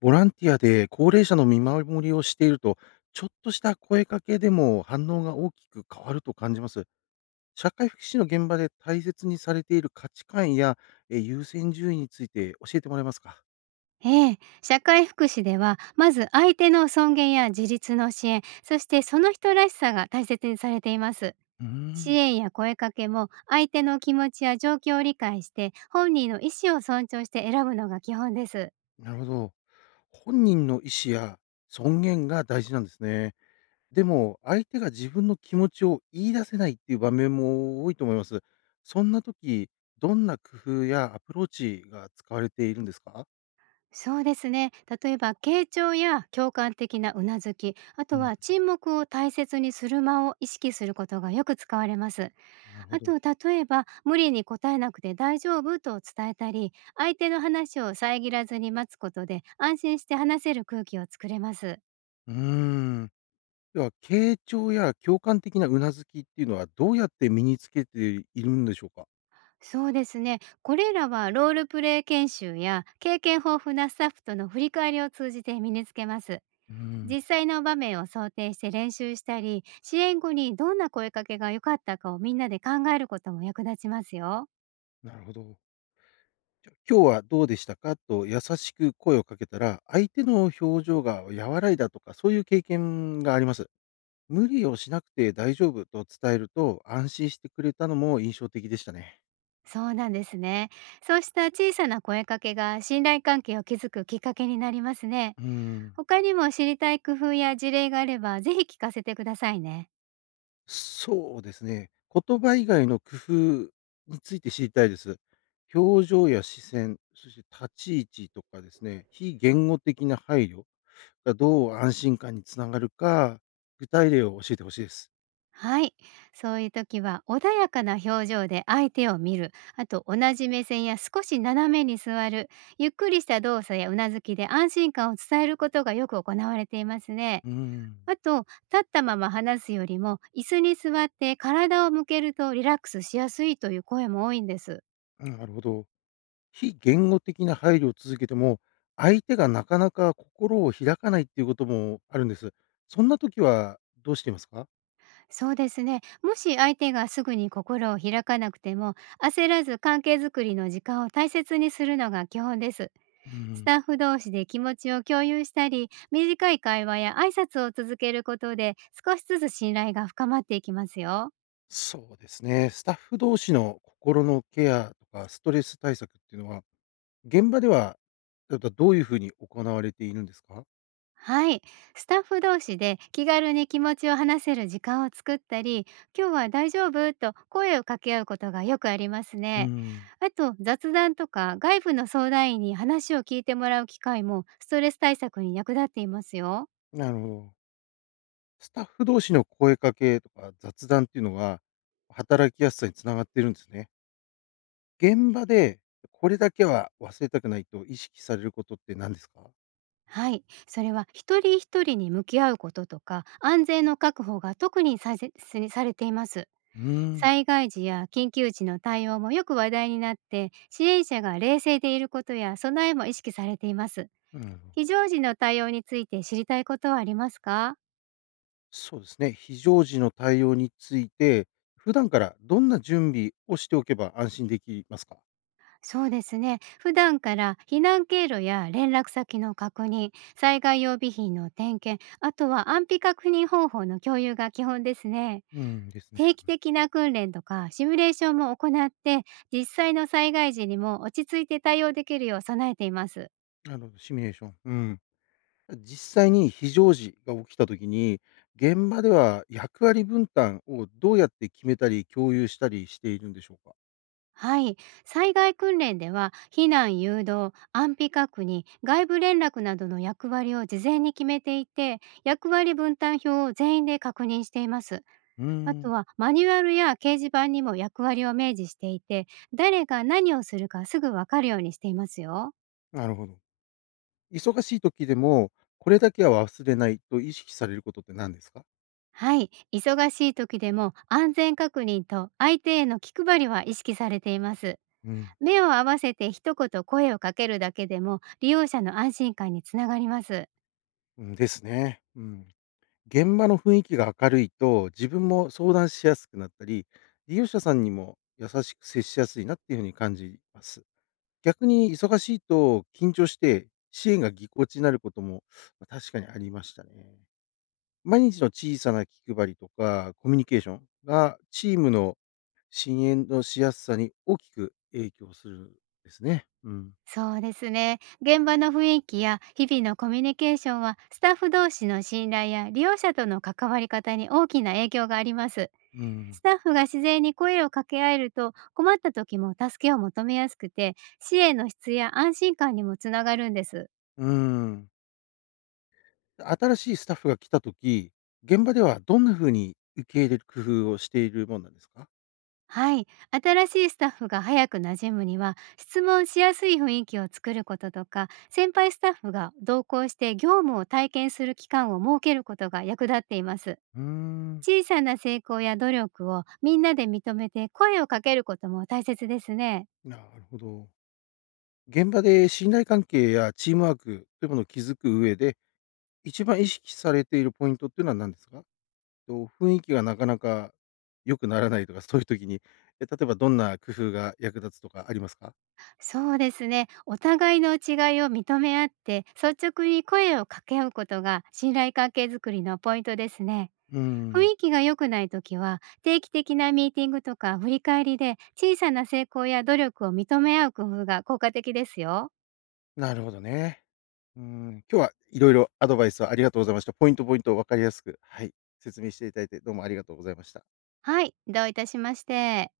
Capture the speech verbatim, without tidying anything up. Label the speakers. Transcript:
Speaker 1: ボランティアで高齢者の見守りをしていると、ちょっとした声かけでも反応が大きく変わると感じます。社会福祉の現場で大切にされている価値観やえー優先順位について教えてもらえますか？
Speaker 2: ええ、社会福祉では、まず相手の尊厳や自立の支援、そしてその人らしさが大切にされています。
Speaker 1: うー
Speaker 2: 支
Speaker 1: ん、
Speaker 2: 援や声かけも、相手の気持ちや状況を理解して、本人の意思を尊重して選ぶのが基本です。
Speaker 1: なるほど。本人の意思や尊厳が大事なんですね。でも、相手が自分の気持ちを言い出せないっていう場面も多いと思います。そんな時、どんな工夫やアプローチが使われているんですか？
Speaker 2: そうですね。例えば、傾聴や共感的なうなずき、あ
Speaker 1: う
Speaker 2: と
Speaker 1: ん、
Speaker 2: は沈黙を大切にする間を意識することがよく使われます。
Speaker 1: なるほ
Speaker 2: あ
Speaker 1: ど。
Speaker 2: と、例えば、無理に答えなくて大丈夫と伝えたり、相手の話を遮らずに待つことで、安心して話せる空気を作れます。
Speaker 1: うーん。では、傾聴や共感的なうなずきっていうのはどうやって身につけているんでしょうか？
Speaker 2: そうですね。これらはロールプレイ研修や経験豊富なスタッフとの振り返りを通じて身につけます。
Speaker 1: うーん。
Speaker 2: 実際の場面を想定して練習したり、支援後にどんな声かけが良かったかをみんなで考えることも役立ちますよ。
Speaker 1: なるほど。じゃあ、今日はどうでしたかと優しく声をかけたら、相手の表情が和らいだとか、そういう経験があります。無理をしなくて大丈夫と伝えると、安心してくれたのも印象的でしたね。
Speaker 2: そうなんですね。そうした小さな声かけが信頼関係を築くきっかけになりますね。
Speaker 1: うーん。
Speaker 2: 他にも知りたい工夫や事例があればぜひ聞かせてくださいね。
Speaker 1: そうですね。言葉以外の工夫について知りたいです。表情や視線、そして立ち位置とかですね、非言語的な配慮がどう安心感につながるか、具体例を教えてほしいです。
Speaker 2: はい。そういう時は、穏やかな表情で相手を見る。あと、同じ目線や少し斜めに座る。ゆっくりした動作やうなずきで安心感を伝えることがよく行われていますね。
Speaker 1: うーん、
Speaker 2: あと、立ったまま話すよりも、椅子に座って体を向けるとリラックスしやすいという声も多いんです。
Speaker 1: なるほど。非言語的な配慮を続けても、相手がなかなか心を開かないっていうこともあるんです。そんな時はどうしていますか？
Speaker 2: そうですね。もし相手がすぐに心を開かなくても、焦らず関係づくりの時間を大切にするのが基本です。
Speaker 1: うー
Speaker 2: ス
Speaker 1: ん、
Speaker 2: タッフ同士で気持ちを共有したり、短い会話や挨拶を続けることで、少しずつ信頼が深まっていきますよ。
Speaker 1: そうですね。スタッフ同士の心のケアとかストレス対策っていうのは、現場では、例えばどういうふうに行われているんですか？
Speaker 2: はい。スタッフ同士で気軽に気持ちを話せる時間を作ったり、今日は大丈夫と声を掛け合うことがよくあります
Speaker 1: う
Speaker 2: ね。
Speaker 1: ん。
Speaker 2: あと、雑談とか外部の相談員に話を聞いてもらう機会もストレス対策に役立っていますよ。
Speaker 1: なるほど。スタッフ同士の声かけとか雑談っていうのが、働きやすさに繋がっているんですね。現場でこれだけは忘れたくないと意識されることって何ですか？
Speaker 2: はい。それは一人一人に向き合うこととか、安全の確保が特にさせされています。
Speaker 1: うーん。
Speaker 2: 災害時や緊急時の対応もよく話題になって、支援者が冷静でいることや備えも意識されています。
Speaker 1: うん、
Speaker 2: 非常時の対応について知りたいことはありますか？
Speaker 1: そうですね。非常時の対応について、普段からどんな準備をしておけば安心できますか？
Speaker 2: そうですね。普段から避難経路や連絡先の確認、災害用備品の点検、あとは安否確認方法の共有が基本ですね。
Speaker 1: うん、ですね。
Speaker 2: 定期的な訓練とかシミュレーションも行って、実際の災害時にも落ち着いて対応できるよう備えています。
Speaker 1: なるほど、シミュレーション。うん。実際に非常時が起きたときに、現場では役割分担をどうやって決めたり共有したりしているんでしょうか？
Speaker 2: はい。災害訓練では、避難誘導、安否確認、外部連絡などの役割を事前に決めていて、役割分担表を全員で確認しています。
Speaker 1: うー
Speaker 2: あと
Speaker 1: ん、
Speaker 2: は、マニュアルや掲示板にも役割を明示していて、誰が何をするかすぐわかるようにしていますよ。
Speaker 1: なるほど。忙しい時でも、これだけは忘れないと意識されることって何ですか？
Speaker 2: はい。忙しい時でも、安全確認と相手への気配りは意識されています。
Speaker 1: うん、
Speaker 2: 目を合わせて一言声をかけるだけでも、利用者の安心感につながります。
Speaker 1: うん、ですね。うん。現場の雰囲気が明るいと、自分も相談しやすくなったり、利用者さんにも優しく接しやすいなっていうふうに感じます。逆に忙しいと緊張して、支援がぎこちになることも、ま、確かにありましたね。毎日の小さな気配りとか、コミュニケーションが、チームの支援のしやすさに大きく影響するんですね。うん。
Speaker 2: そうですね。現場の雰囲気や日々のコミュニケーションは、スタッフ同士の信頼や利用者との関わり方に大きな影響があります。
Speaker 1: うん。
Speaker 2: スタッフが自然に声を掛け合えると、困った時も助けを求めやすくて、支援の質や安心感にもつながるんです。
Speaker 1: うん。新しいスタッフが来た時、現場ではどんな風に受け入れる工夫をしているもんなんですか？
Speaker 2: はい。新しいスタッフが早く馴染むには、質問しやすい雰囲気を作ることとか、先輩スタッフが同行して業務を体験する期間を設けることが役立っています。
Speaker 1: うーん、
Speaker 2: 小さな成功や努力をみんなで認めて声をかけることも大切ですね。
Speaker 1: なるほど。現場で信頼関係やチームワークというものを築く上で一番意識されているポイントっていうのは何ですか？と、雰囲気がなかなか良くならないとか、そういう時に、え、例えばどんな工夫が役立つとかありますか？
Speaker 2: そうですね。お互いの違いを認め合って率直に声を掛け合うことが信頼関係づくりのポイントですね。
Speaker 1: うー
Speaker 2: 雰
Speaker 1: ん、
Speaker 2: 囲気が良くない時は、定期的なミーティングとか振り返りで小さな成功や努力を認め合う工夫が効果的ですよ。
Speaker 1: なるほどね。うーん、今日は色々アドバイスをありがとうございました。ポイントポイントを分かりやすく、はい、説明していただいてどうもありがとうございました。
Speaker 2: はい、どういたしまして。